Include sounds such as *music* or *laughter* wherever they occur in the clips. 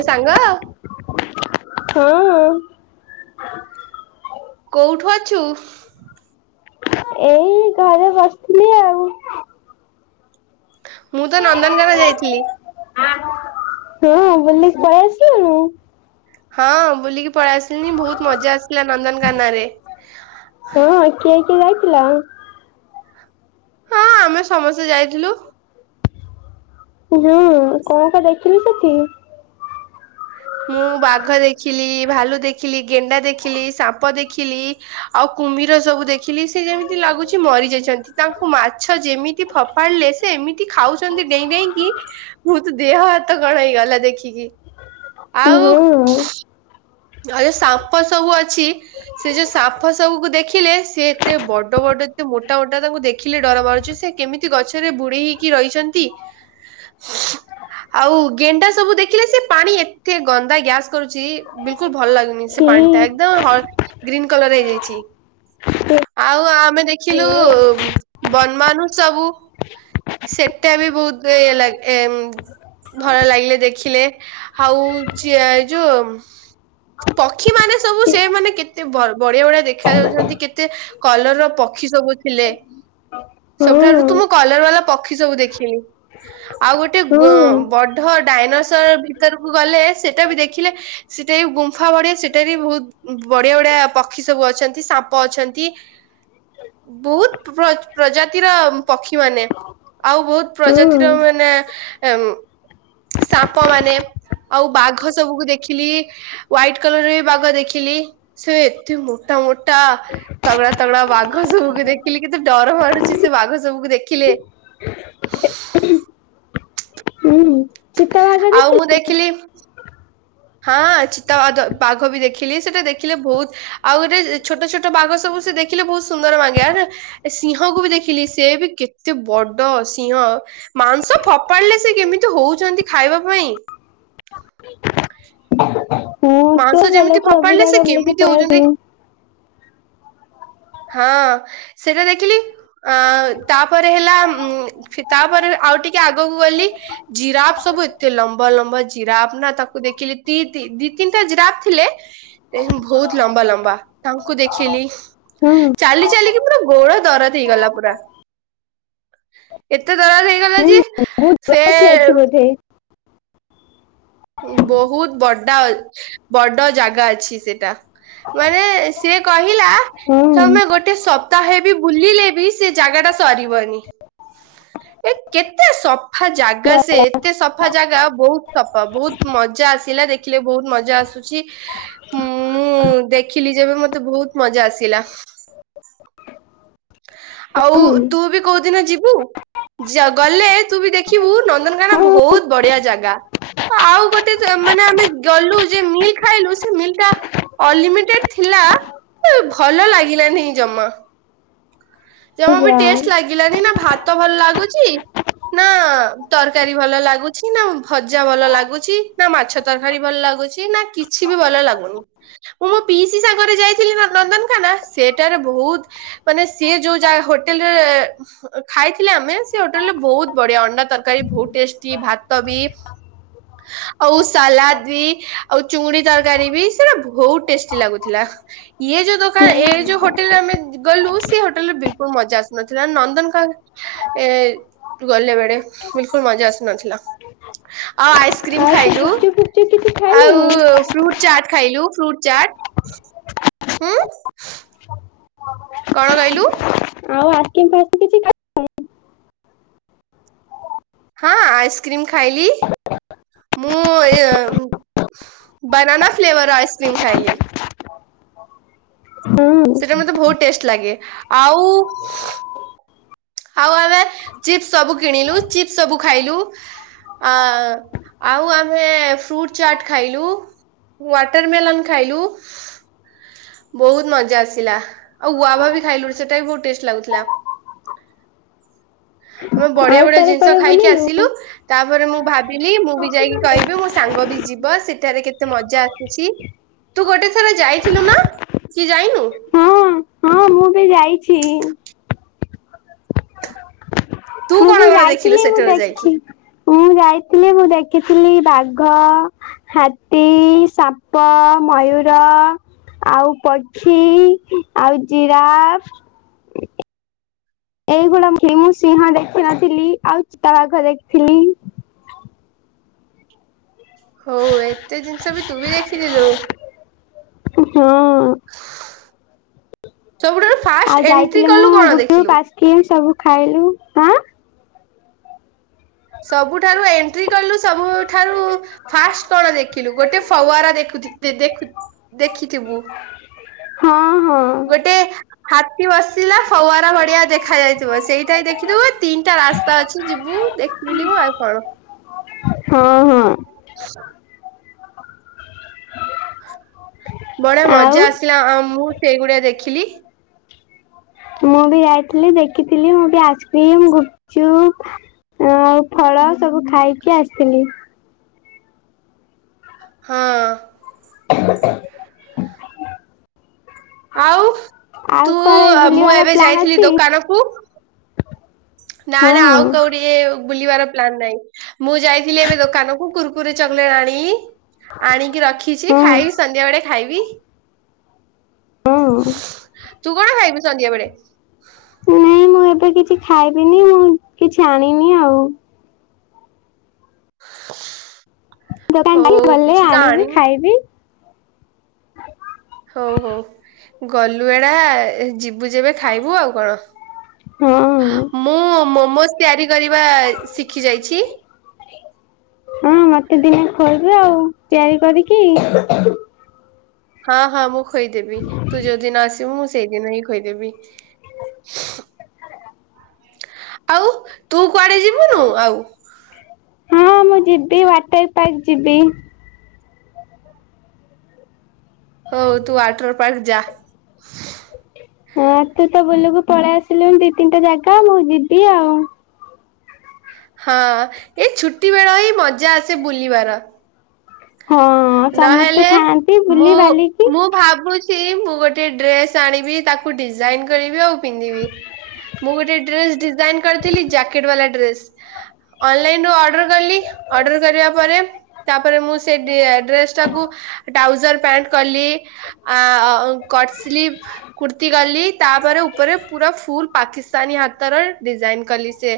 ସେ ସାଙ୍ଗ ଆଉ। ହଁ। କୋଉଠୁ ଅଛୁ? ଏଇ ଘରେ ବସିଥିଲି ଆଉ। ମୁଁ ତ ନନ୍ଦନକାନ ଯାଇଥିଲି। ତୁ ବୁଲିକି ପଳେଇ ଆସିଲୁଣୁ। ହଁ ବୁଲିକି ପଳେଇ ଆସିଲିନି ବହୁତ ମଜା ଆସିଲା ନନ୍ଦନକାନ ରେ। ହଁ କିଏ କିଏ ଯାଇଥିଲ? ହଁ ଆମେ ସମସ୍ତେ ଯାଇଥିଲୁ। ହୁଁ କଣ କଣ ଦେଖିଲୁ ସେଠି? ମୁଁ ବାଘ ଦେଖିଲି ଭାଲୁ ଦେଖିଲି ଗେଣ୍ଡା ଦେଖିଲି ସାପ ଦେଖିଲି ଆଉ କୁମୀର ସବୁ ଦେଖିଲି ସେ ଯେମିତି ଲାଗୁଛି ମରିଯାଇଛନ୍ତି ତାଙ୍କୁ ମାଛ ଯେମି ତି ଫପାଡିଲେ ସେ ଏମିତି ଖାଉଛନ୍ତି ଡେଇଁ ଡେଇଁକି ମୋର ତ ଦେହ ହାତ କଣ ହେଇଗଲା ଦେଖିକି ଆଉ ହଁ ନହେଲେ ଆଉ ସାପ ସବୁ ଅଛି। ସେ ଯୋଉ ସାପ ସବୁକୁ ଦେଖିଲେ ସେ ଏତେ ବଡ ବଡ ଏତେ ମୋଟା ମୋଟା ତାଙ୍କୁ ଦେଖିଲେ ଡର ମାଡୁଛି ସେ କେମିତି ଗଛରେ ବୁଡେଇ ହେଇକି ରହିଛନ୍ତି। ଆଉ ଗେଣ୍ଡା ସବୁ ଦେଖିଲେ ସେ ପାଣି ଏତେ ଗନ୍ଦା ଗ୍ୟାସ କରୁଛି। ବିଲିକୁଲ ଭଲ ଲାଗୁନି ସେ ଛି ପାଣି ଟା ଏକଦମ ହ ଗ୍ରୀନ୍ କଲର ହେଇଯାଇଛି। ଆଉ ଆମେ ଦେଖିଲୁ ଏ ବନମାନୁ ସବୁ ସେଟା ବି ବହୁତ ଇଏ ଲାଗେ ଏ ଭଲ ଲାଗିଲେ ଦେଖିଲେ ଆଉ ଚି ଏଇ ଯୋଉ ପକ୍ଷୀମାନେ ସବୁ ଚି ସେମାନେ କେତେ ବଢିଆ ବଢିଆ ଦେଖା ଯାଉଛନ୍ତି କେତେ କଲର ର ପକ୍ଷୀ ସବୁ ଥିଲେ। ହଁ। ସବୁଠାରୁ ତୁ କଲର ବାଲା ପକ୍ଷୀ ସବୁ ଦେଖିଲି। ଆଉ ଗୋଟେ ଗ ହଁ ବଢ ଡାଇନସର ଭିତରକୁ ଗଲେ ସେଟା ବି ଦେଖିଲେ ସେଟା ବି ଗୁମ୍ଫା ବଢିଆ ସେଟା ବି ବହୁତ ବଢିଆ ବଢିଆ ପକ୍ଷୀ ସବୁ ଅଛନ୍ତି, ସାପ ଅଛନ୍ତି ବହୁତ ପ୍ର -ପ୍ରଜାତିର ପକ୍ଷୀ ମାନେ ଆଉ ବହୁତ ହଁ ପ୍ରଜାତିର ମାନେ ଆ ସାପ ମାନେ ଆଉ ବାଘ ସବୁକୁ ଦେଖିଲି ହ୍ୱାଇଟ୍ କଲର୍ ରେ ବି ବାଘ ଦେଖିଲି ସେ ଏତେ ମୋଟା ମୋଟା ତଗଡା ତଗଡା ବାଘ ସବୁକୁ ଦେଖିଲି କେତେ ଡର ମାଡ଼ୁଚି ସେ ବାଘ ସବୁକୁ ଦେଖିଲେ। ହୁଁ। ଚିତାବାଘ ଆଉ ଦେଖିଲୁ? ମୁଁ ଦେଖିଲି ହଁ ଚିତାବାଦ ବାଘ ବି ଦେଖିଲି ସେଇଟା ଦେଖିଲେ ବହୁତ୍ ଆଉ ଗୋଟେ ଛୋଟ ଛୋଟ ବାଘ ସବୁ ସେ ଦେଖିଲେ ବହୁତ ସୁନ୍ଦର ଲାଗେ ଏ ସିଂହକୁ ବି ଦେଖିଲି ସେ ବି କେତେ ବଡ ସିଂହ ମାଂସ ଫୋପାଡିଲେ ସେ କେମିତି ହଉଚନ୍ତି ଖାଇବା ପାଇଁ। ହଁ ତୁ ମାଂସ ଭଲ ଯେମିତି ତୁ ସବୁ ଫୋପାଡିଲେ ଜାଗା ସେ ବୁଲିକି କେମିତି ପଳେଇ ହଉଚନ୍ତି ଆସିବୁ। ହଁ ସେରା ଦେଖିଲି ଆଁ ତାପରେ ହେଲା ଉ ତାପରେ ଆଉ ଟିକେ ଆଗକୁ ଗଲି ଜିରାପ୍ ସବୁ ଏତେ ଲମ୍ବା ଲମ୍ବା ଜିରାପ୍ ନା ତାକୁ ଦେଖିଲି ଦି- ଦି ତିନିଟା ଜିରାପ ଥିଲେ ଏ ବହୁତ ଲମ୍ବା ଲମ୍ବା ତାଙ୍କୁ ଦେଖିଲି ହଁ ଚାଲି ଚାଲିକି ପୁରା ଗୋଡ ଦରଜ ହେଇଗଲା ପୁରା। ଏତେ ଦରଜ୍ ହେଇଗଲା ଯେ ସେ ଏଠି ଅଛି ବୋଧେ। ବହୁତ ବଡା ଅଛ୍ ବଡ ଜାଗା ଅଛି ସେଟା। ମାନେ ସିଏ କହିଲା ହଁ ତମେ ଗୋଟେ ସପ୍ତାହେବି ବୁଲିଲେ ବି ସେ ଜାଗା ଟା ସରିବନି ଏ କେତେ ସଫା ଜାଗା ଗ ସେ ଏତେ ସଫା ଜାଗା ବହୁତ ସଫା ବହୁତ ମଜା ଆସିଲା ଦେଖିଲେ ବହୁତ ମଜା ଆସୁଚି। ମୁଁ ଦେଖିଲି ଯେବେ ମତେ ବହୁତ ମଜା ଆସିଲା। ଆଉ ହଁ ତୁ ବି କୋଉଦିନ ଯିବୁ? ଜ ଗଲେ ତୁବି ଦେଖିବୁ ନନ୍ଦନକାନ ହଁ ବହୁତ ବଢିଆ ଜାଗା। ଆଉ ଗୋଟେ ମାନେ ଆମେ ଗଲୁ ଯେ ମିଲ୍ ଖାଇଲୁ ସେ ମିଲ୍ ଟା।। ଅନଲିମିଟେଡ୍ ଥିଲା ଭଲ ଲାଗିଲାନି ଜମା। ଜମା ବି ଯା ଟେଷ୍ଟ ଲାଗିଲାନି ନା ଭାତ ଭଲ ଲାଗୁଚି।। ନା ତରକାରୀ ଭଲ ଲାଗୁଚି ନା ଭଜା ଭଲ ଲାଗୁଚି ନା ମାଛ।। ତରକାରୀ ଭଲ ଲାଗୁଚି ନା କିଛି ବି ଭଲ ଲାଗୁନି। ମୁଁ ମୋ ପିଇସି ସାଙ୍ଗରେ ଯାଇଥିଲି ନନ୍ଦନଖାନା ସେଟାରେ ବହୁତ ମାନେ ସେ।। ସିଏ ଯୋଉ ଯା ହୋଟେଲରେ।। ଖାଇଥିଲେ ଆମେ ସେ ହୋଟେଲ ରେ ବହୁତ ବଢିଆ ଅଣ୍ଡା ତରକାରୀ ବହୁତ ଟେଷ୍ଟି ଭାତ ବି।। ଆଉ ସାଲାଡ୍ ବି ଆଉ ଚୁଙ୍ଗୁଡି ତରକାରୀ ବି ସେଟା ବହୁତ ଟେଷ୍ଟି ଲାଗୁଥିଲା। ଇଏ ଯୋଉ ଦୋକାନ ଏ ହୁଁ। ଯୋଉ ହୋଟେଲରେ ଆମେ ଗଲୁ।। ସେ ହୋଟେଲ ରେ ବିଲକୁଲ୍ ମଜା ଆସୁନଥିଲା ନନ୍ଦନଖା ଏ। ଗଲେ ବେଳେେ ବିଲକୁଲ୍ ମଜା ଆସିନଥିଲା। ଆଉ ଆଇସ୍କ୍ରିମ୍ ଆଉ ସେ ଖାଇଲୁ ଗୁପଚୁପ ଫୁପଚୁପ କିଛି ଖାଇଲୁନୁ? ଆଉ।। ଫ୍ରୁଟ୍ ଚାଟ୍ ଖାଇଲୁ ଫ୍ରୁଟ୍ ଚାଟ୍ ହୁଁ। କ'ଣ କହିଲୁ? ଆଉ କିଛି *unintelligible* ହଁ ଆଇସ୍କ୍ରିମ୍ ଖାଇଲି। ମୁଁ ବାନାନା ଫ୍ଲେଭର୍ ଆଇସ୍କ୍ରିମ୍ ଖାଇଲି। ସେଇଟା ହଁ ମତେ ବହୁତ୍ ଟେଷ୍ଟ ଲାଗେ ଆଉ ଆଉ ଆମେ ଚିପ୍ସ ସବୁ କିଣିଲୁ ଚିପ୍ସ ସବୁ ଖାଇଲୁ ଆ ଆଉ ଆମେ ଫ୍ରୁଟ ଚାଟ ଖାଇଲୁ। ୱାଟରମେଲନ୍ ଖାଇଲୁ। ବହୁତ ମଜା ଆସିଲା ଆଉ ଗୁଆଭ ବି ଖାଇଲୁଣି ସେଟା ବି ବହୁତ ଟେଷ୍ଟ ଲାଗୁଥିଲା। ଆମେ ବଢିଆ ଆଉ ବଢିଆ କୁଆଡେ ଜିନିଷ କୁଆଡେ ଖାଇକି ବୁଲିଲୁ? ଆସିଲୁ ତାପରେ ମୁଁ ଭାବିଲି ମୁଁ ବି ଯାଇକି କହିବି ମୋ ସାଙ୍ଗ ବି ଯିବ ସେଠାରେ କେତେ ମଜା ଆସୁଛି। ତୁ ଗୋଟେ ଥରେ ଯାଇଥିଲୁ ନା, କି ଯାଇନୁ? ଏବେ ଯାଇଛି। ତୁ ମୁ କଣ ବି କଣ ଦେଖିଲୁ ଯାଇଥିଲି। ମୁଁ ସେଠାରୁ ଯାଇକି? ଦେଖି ମୁଁ ଯାଇଥିଲି ମୁଁ ଦେଖିଥିଲି ବାଘ। ହାତୀ, ସାପ, ମୟୁର।। ଆଉ ପକ୍ଷି, ଆଉ ଜିରାଫ। ଏଇଗୁଡା ମୁଁ ସିଂହ ଦେଖିନଥିଲି ଆଉ ଚିତା ଵାଘ ଦେଖିଥିଲି। ହଉ ଏତେ ଜିନିଷ ବି ତୁ ବି ଦେଖିଥିଲୁ। ହଁ ସବୁଠାରୁ ଫାଷ୍ଟ ଆଉ ଏଣ୍ଟ୍ରି ଯାଇଥିଲି କଲୁ ମୁଁ କଣ ଗୁଡୁ।। ଦେଖିଲୁ? କିଏ ସବୁ ଖାଇଲୁ ହଁ। ସବୁଠାରୁ ଏ କିଲୁ ସବୁଠାରୁ ଫାଷ୍ଟ କଣ ଦେଖିଲୁ ଗୋଟେ ଫୱାର ଦେ *unintelligible* ଦେଖିଥିବୁ। ହଁ ହଁ ଗୋଟେ ହାତୀ ବସିଲା ଫୱାର ଭଡିଆ ଦେଖା ଯାଇଥିବ ସେଇଟା ହ ଦେଖିଥିବୁ ତିନିଟା ରାସ୍ତା ଅଛି ଯିବୁ। ବୁଲିବୁ ଆଉ କ'ଣ? ହଁ ହଁ ବଢଆ ଆଉ ମଜା ଆସିଲା ଆ ମୁଁ ସେଇଗୁଡଆ ଦେଖିଲି। ମୁଁ ବି ଯାଇଥିଲି ଦେଖିଥିଲି ମୁଁ ବି ଆଇସ୍କ୍ରିମ ଗୁପଚୁପ। ଆଉ ଫଳ ସବୁ ଖାଇକି ଆସିଥିଲି। ହଁ ଆଉ ଆଉ ତୁ କୁଆଡେ ମୁଁ ବୁଲିବାର ଏବେ ପ୍ଲାନ୍ ଯାଇଥିଲି। ଅଛି ଦୋକାନ କୁ।। ନା ହଁ ନା ଆଉ କଉ ଟଏ ବୁଲିବାର ପ୍ଲାନ ନାଇଁ ମୁଁ ଯାଇଥିଲି ଏବେ ଦୋକାନ କ କୁୁରକୁ ଚଲେଟ ଆଣି ଆଣିକି ରଖିଛି ହଁ ଖାଇବି ସନ୍ଧ୍ୟା ବଳେ ଖାଇବି ହଁ ତୁ କଣ ଖାଇବୁ ସନ୍ଧ୍ୟା ବେଳେ? ନାଇଁ ମୁଁ ଏବେ କିଛି ଖାଇବିନି ମୁଁ କିଛି ଆଣିନି ଆଉ ଦୋକାନ ହଉ ଟ ଗଲେ କିଛି ତ ଆଣିବି ଆଣିନି ଖାଇବି ହଉ ହଉ ଗଲୁ ଏଡା ଯିବୁ ଯେବେ ଖାଇବୁ ଆଉ କଣ ହଁ ମୁଁ ମୋମୋଜ ତିଆରି କରିବା ଶିଖି ଯାଇଛି। ହଁ ମତେ ଦିନେ ଖୋଳିବୁ ଆଉ ତିଆରି କରିକି ହଁ, ହଁ, ମୁଁ ଖଦେବି ତୁ ଯୋଉ ଦିନ ଆସିବୁ ମୁଁ ସେଇଦିନ ହିଁ ଖଇଦେବି। ଆଉ ତୁ କୁଆଡେ ଯିବୁ? ହଁ ମୁଁ ଯିବି ୱାଟର ପାର୍କ ଯିବି ହଉ ତୁ ୱାଟର ପାର୍କ ଯା ହଁ ତୁ ତ ବୁଲକୁ ପଳେଇ ଆସିଲୁ ଦି ତିନିଟା ଜାଗା ମୁଁ ଯିବି ଆଉ। ହଁ ଏ ଛୁଟି ବେଳ ହିଁ ମଜା ଆସେ ବୁଲିବାର ହଁ ସମସ୍ତେ ନହେଲେ ଥାଆନ୍ତି ମୁଁ ବୁଲି ବାଲିକି ମୁଁ ଭାବୁଛି ମୁଁ ଗୋଟେ ଡ୍ରେସ ଆଣିବି ତାକୁ ଡିଜାଇନ କରିବି ଆଉ ପିନ୍ଧିବି ମୁଁ ଗୋଟେ ଡ୍ରେସ ଡିଜାଇନ କରିଥିଲି ଜ୍ୟାକେଟ ବାଲା ଡ୍ରେସ। ଅନଲାଇନ ରୁ ଅର୍ଡର କଲି ଅର୍ଡର କରିବା ପରେ ତାପରେ ମୁଁ ସେଇ ଡ୍ରେସଟାକୁ ଟ୍ରାଉଜର ପ୍ୟାଣ୍ଟ କଲି। ଆ କଟ ସ୍ଲିଭ କୁର୍ତ୍ତି କଲି ତାପରେ ଉପରେ ପୁରା ଫୁଲ ପାଖି ସନି ହାତର ଡିଜାଇନ କଲି ସେ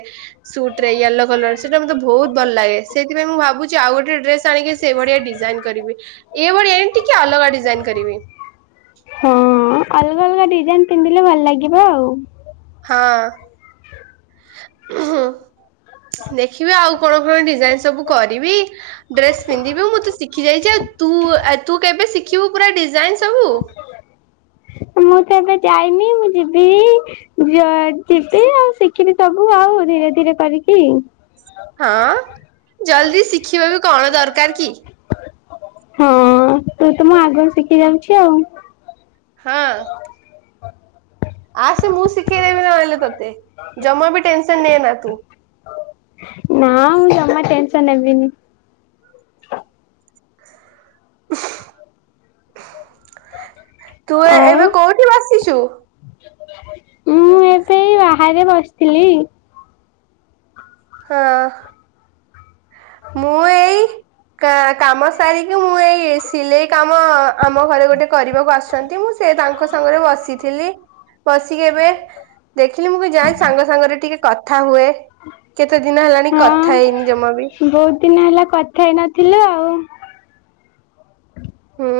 ସୁଟ ରେୟାଲ ର କଲର ସେଇଟା ମତେ ବହୁତ ଭଲ ଲାଗେ ସେଇଥିାଇଁ ମୁଁ ଭାବୁଛି ଆଉ ଗୋଟେ ଡ୍ରେସ ଆଣିକି ସେଇ ଭଳିଆ ଡିଜାଇନ କରିବି। କରିବି ଏଭଳିଆ ଏମିତି କି ଅଲଗା ଡିଜାଇନ କରିବି। ହଁ ଅଲଗା ଅଲଗା ଡିଜାଇନ ପିନ୍ଧିଲେ ଭଲ ଲାଗିବ ଆଉ। ହଁ ଦେଖିବି ଆଉ କଣ କଣ ଡିଜାଇନ ସବୁ କରିବି। ଡ୍ରେସ ପିନ୍ଧିବି ମୁଁ ତ ଶିଖି ଯାଇଛି ଆଉୁ ତୁ କେବେ ଶିଖିବୁ ପୁରା ଡିଜାଇନ ସବୁ। *inaudible* ମୁଁ ତ ଏବେ ଯାଇନି ମୁଁ ଯିବି। ଯୁଆଡେ ଯିବି ଆଉ ଶିଖିବି ସବୁ ଆଉ ଧୀରେ ଧୀରେ କରିକି। ହଁ ଜଲଦି ଶିଖିବା ବି କଣ ଦରକାର କି? ହଁ ତୁ ତ ମୁଁ ଆଗରୁ ଶିଖି ଯାଉଛି ଆଉ ହଁ ହ ଆସେ ମୁଁ ଶିଖେଇ ଦେେବି ନହେଲେ ତତେ ଜମା ବି ଟେନସନ ନେଏନା ତୁ। ନାଁ ଜମା ଟେନ୍ସନ ହେବିନି। ତୁ ଆଉ ଏବେ କୋଉଠି ବସିଛୁ। ମୁଁ ଏବେ ବାହାରେ ବସିଥିଲି। ହଁ ମୁଁ ଏଇ କାମ ସାରିକି ମୁଁ ଏଇ ସିଲେଇ କାମ ଆମ ଘରେ ଗୋଟେ କରିବାକୁ ଆସୁଛନ୍ତି ମୁ ସେ ତାଙ୍କ ସାଙ୍ଗରେ ବସିଥିଲି। ପଶିକି ଏବେ ଦେଖିଲି ମୁଁ ବି ଯାଏ ସାଙ୍ଗ ସାଙ୍ଗରେ ଟିକେ କଥା ହୁଏ। କେତେ ଦିନ ହେଲାଣି ହଁ କଥା ହେଇନି ଜମା ବି ବହୁତ ଦିନ ହେଲା କଥା ହେଇ ନଥିଲୁ ଆଉ। ହୁଁ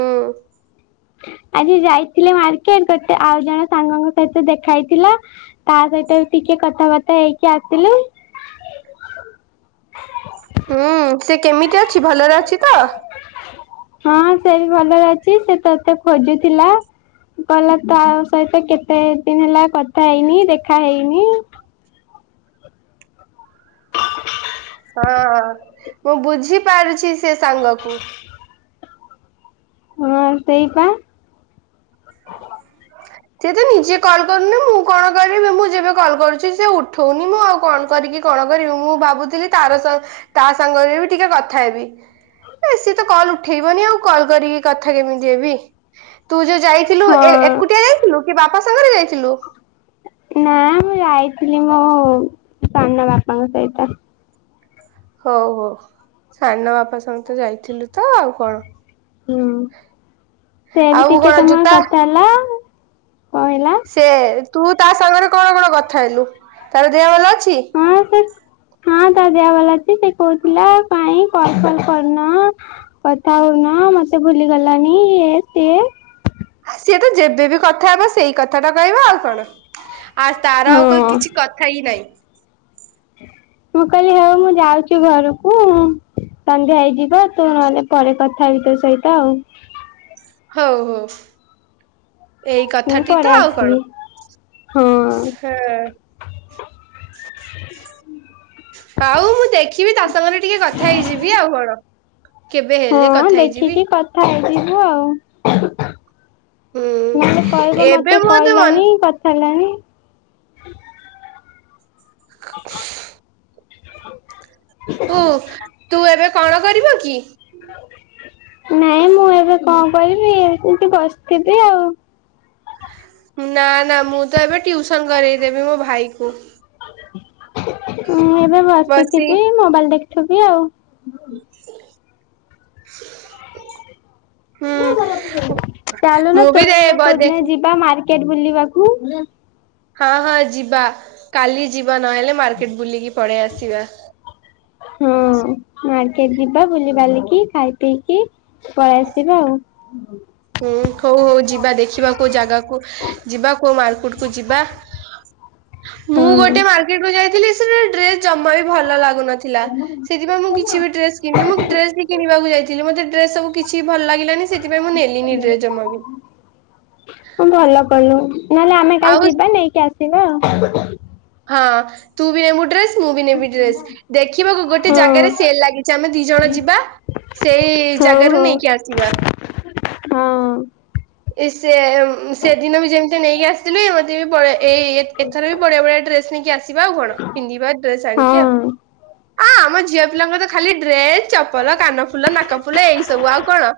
ଆଜି ଯାଇଥିଲି ମାର୍କେଟ ଗୋଟେ ଆଉ ଜଣ ସାଙ୍ଗଙ୍କ ସହିତ ଦେଖା ହେଇଥିଲା। ତା ସହିତ ଟିକେ କଥାବାର୍ତ୍ତା ହେଇକି ଆସିଲୁ। ହୁଁ ସେ କେମିତି ଅଛି ଭଲରେ ଅଛି ତ? ହଁ ସେ ବି ଭଲରେ ଅଛି ସେ ତତେ ଖୋଜୁଥିଲା। କହିଲା ତା ସହିତ କେତେ ଦିନ ହେଲା କଥା ହେଇନି ଦେଖା ହେଇନି। ହଁ। ମୁଁ ବୁଝିପାରୁଛି ସେ ସାଙ୍ଗକୁ। ହଁ ସେଇପା। ସିଏ ତ ନିଜେ କଲ୍ କରୁନ ମୁଁ କଣ କରିବି ମୁଁ ଯେବେ କଲ୍ କରୁଛି ସେ ଉଠଉନି ମୁଁ ଆଉ କଣ କରିକି କଣ କରିବି ମୁଁ ଭାବୁଥିଲି ତାର ତା ସାଙ୍ଗରେ ବି ଟିକେ କଥା ହେବି। ସିଏ ତ କଲ ଉଠେଇବନି ଆଉ କଲ କରିକି କଥା କେମିତି ହେବି ତୁ ଯୋଉ ଯାଇ ଥିଲୁ ଏ ଏକୁଟିଆ ହଁ ଯାଇଥିଲୁ କି ବାପା ସାଙ୍ଗରେ ଯାଇଥିଲୁ? ନା ମୁଁ ଯାଇଥିଲି ମୋ ସାନ ବାପାଙ୍କ ସହିତ। ହଉ ହଉ ସାନ ବାପା ସଙ୍ଗେତ ଯାଇଥିଲୁ ତ ଆଉ କଣ। ହୁଁ ସେ ବି ଆଉ ଟିକେ କଣ ସମୟ ଜୁତା କଥା ହେଲା କହିଲା ସେ ତୁ ତା ସାଙ୍ଗରେ କଣ କଣ କଥା ହେଲୁ ତାର ଦେହ ଭଲ ଅଛି? ହଁ ସେ ହଁ ତା ଦେହ ଭଲ ଅଛି ସେ କହୁଥିଲା ପାଇଁ କଲ ଫଲ କରୁନ କଥା ହଉନ ମତେ ଭୁଲିଗଲାଣି ଇଏ ସିଏ। ସିଏ ତ ଯେବେବି କଥା ହେବ ସେଇ କଥାତ କହିବା ଆଉ କଣ। ଆଉ ତାର ହଁ ଆଉ କ କିଛି କଥା ହିଁ ନାହିଁ। ମୁଁ କହିଲି ହଉ ମୁଁ ଯାଉଛି ଘରକୁ। ସନ୍ଧ୍ୟା ହେଇଯିବ ତୁ ନହେଲେ ପରେ କଥା ହେବି ତୋ ସହିତ ଆଉ। ହଉ ହଉ। ଏଇ ମୁଁ କଥାଟି ତ ପଳେଇ ଆଉ କଣ। ଆସିଲି ହଁ ହୁଁ ଆଉ ମୁଁ ଦେଖ୍ ଥିବି ତା ସଙ୍ଗରେ ଟିକେ କଥା ହେଇଯିବି ଆଉ କଣ। କେବେ ହେଲେ ହଁ କଥା ହେଇଯିବି ଦେଖିକି କଥା ହେଇଯିବୁ ଆଉ। ହୁଁ ନଏଲେ କଇବ ଏବେ ମତେ ମନ କଇଲାନି କଥା ଏଲାନି। *inaudible* *inaudible* ଓ ତୁ ଏବେ କଣ କରିବ କି? ନାଇଁ ମୁଁ ଏବେ କଁ କରିବି ଏତିତି ବସ୍ଥିବି ଆଉ। ନା ନା ମୁଁ ତ ଏବେ ଟିଉସନ୍ କରେଇଦେବି ମୋ ଭାଇ କୁ। ମୁଁ ଏବେ ବସି ବସିଥିବି ମୋବାଇଲ଼ ଦଖ୍ ଥିବି ଆଉ। ହୁଁ ଚାଲୁନ ମୁଁ ବି ତୋର୍ ଦେ ମୋର ବ କୋଉ ଦିନ ଦେଖି ଯିବା ମାର୍କେଟ ବୁଲିବାକୁ। ହଁ ହଁ ଯିବା କାଲି ଯିବା ନହେଲେ ମାର୍କେଟ୍ ବୁଲିକି ପଳେଇ ଆସିବା। *inaudible* ହଁ ମାର୍କେଟ୍ ଯିବା ବୁଲି ବାଲିକି ଖାଇ ପିକି ପଳେଇ ଆସିବା ଆଉ। ହୁଁ ହଉ ହଉ ଯିବା ଦେଖିବା କୋଉ ଜାଗାକୁ ଯିବା କୋଉ ମାର୍କୁଟ୍ କୁ ଯିବା। ମୁଁ ହଁ। ଗୋଟେ ମାର୍କେଟ୍ କୁ ଯାଇଥିଲି ସେରା ଡ୍ରେସ୍ ଜମା ବି ଭଲ ଲାଗୁନଥିଲା। ସେଥିପାଇଁ ମୁଁ କିଛି ବି ଡ୍ରେସ୍ କିଣ୍ନି ମୁଁ ଡ୍ରେସ୍ ବି କିଣିବାକୁ ଯାଇଥିଲି ମତେ ଡ୍ରେସ୍ ସବୁ କିଛି ବି ଭଲ୍ ଲାଗିଲାନି ସେଥିପାଇଁ ମୁଁ ନେଲି ଲିନି ଡ୍ରେ ଜମା ବି ଅଁ ଭଲ କଲୁ ନହେଲେ ଆମେ କାଲି ଆଉ ଯିବା ନେଇକି ଆସିବା ଆଉ। ହାଁ ତୁ ବି ନେବୁ ଡ୍ରେସ୍ ମୁଁ ବି ନେବି ଡ୍ରେସ୍ ଦେଖିବାକୁ ଗୋଟେ ହଁ। ଜାଗାରେ ସେଲ୍ ଲାଗିଛି ଆମେ ଦି ଜଣ ଯିବା। ସେଇ ହଉ ଜାଗାରୁ ହଉ ନେଇକି ଆସିବା। ହଁ। ଇସେ ସେଦିନ ବି ଯେମ୍ତି ନେଇକି ଆସ୍ଥିଲି ସିଏ ବି ବାରିଆ ଏଇ ଏଥର ବି ବଡ଼ିଆ ବଡ଼ିଆ ଡ୍ରେସ ନେଇକି ଆସ୍ ସିବା ଆଉ କଣ ପିନ୍ଧିବା ଡ୍ରେସ୍ ଆଣିକି ଆଉ ହଁ ଆ ଆମ ଝିଅ ପିଲାଙ୍କର ଖାଲି ଡ୍ରେସ୍ ଚପଲ କାନ ଫୁଲ ନାକ ଫୁଲ ଏଇ ସବୁ ଆଉ କଣ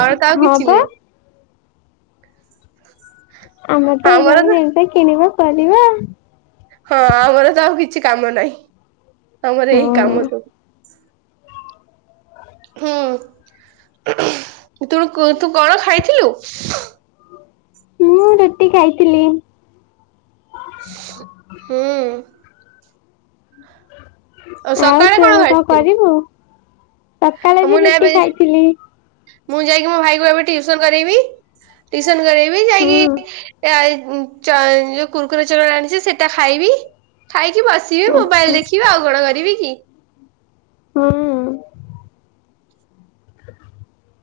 ଆମର ତ ଆଉ ହଁ କିଛି ପା। ନୁଏ। ଆମର୍ତ ଏଇ ଆମର ତ ଜାଗାରେ ଏମିତିଆ କିଣିବା ପରିବା ହଁ ଆମର ତ ଆଉ କିଛି କାମ ନାଇ ଆମର ଏ କାମ ହଁ। ତୋ। ହୁଁ ତୁକୁଡ଼ୁ ତୁ କଣ ଖାଇଥିଲୁ। ମୁଁ ରୁଟି କାଇଥିଲି। *inaudible* ହୁଁ ଆଉ ସକାଳେ ତୁ କଣ ଏବେ କଁ ଖାଇଥିଲୁ? କରିବୁ ସକାଳେ ମୁଁ ବି ନା ଏବେ ରୁଟି ଖାଇଥିଲି। ମୁଁ ଯାଇକି ମୋ ଭାଇ କୁ ଏବେ ଟିଉସନ କରେଇବି ଟିଉସନ କରେଇବି ହୁଁ ଯାଇକି ଚା ଯୋଉ କୁର୍କୁରେ ଚଉଳ ଆଣିଛି ସେଟା ଖାଇବି ଖାଇକି ବସ୍ *inaudible* ମୋବାଇଲ୍ ଆଚ୍ଛା ଦେଖିବି ଆଉ କଣ କରିବି କି। ହୁଁ *inaudible*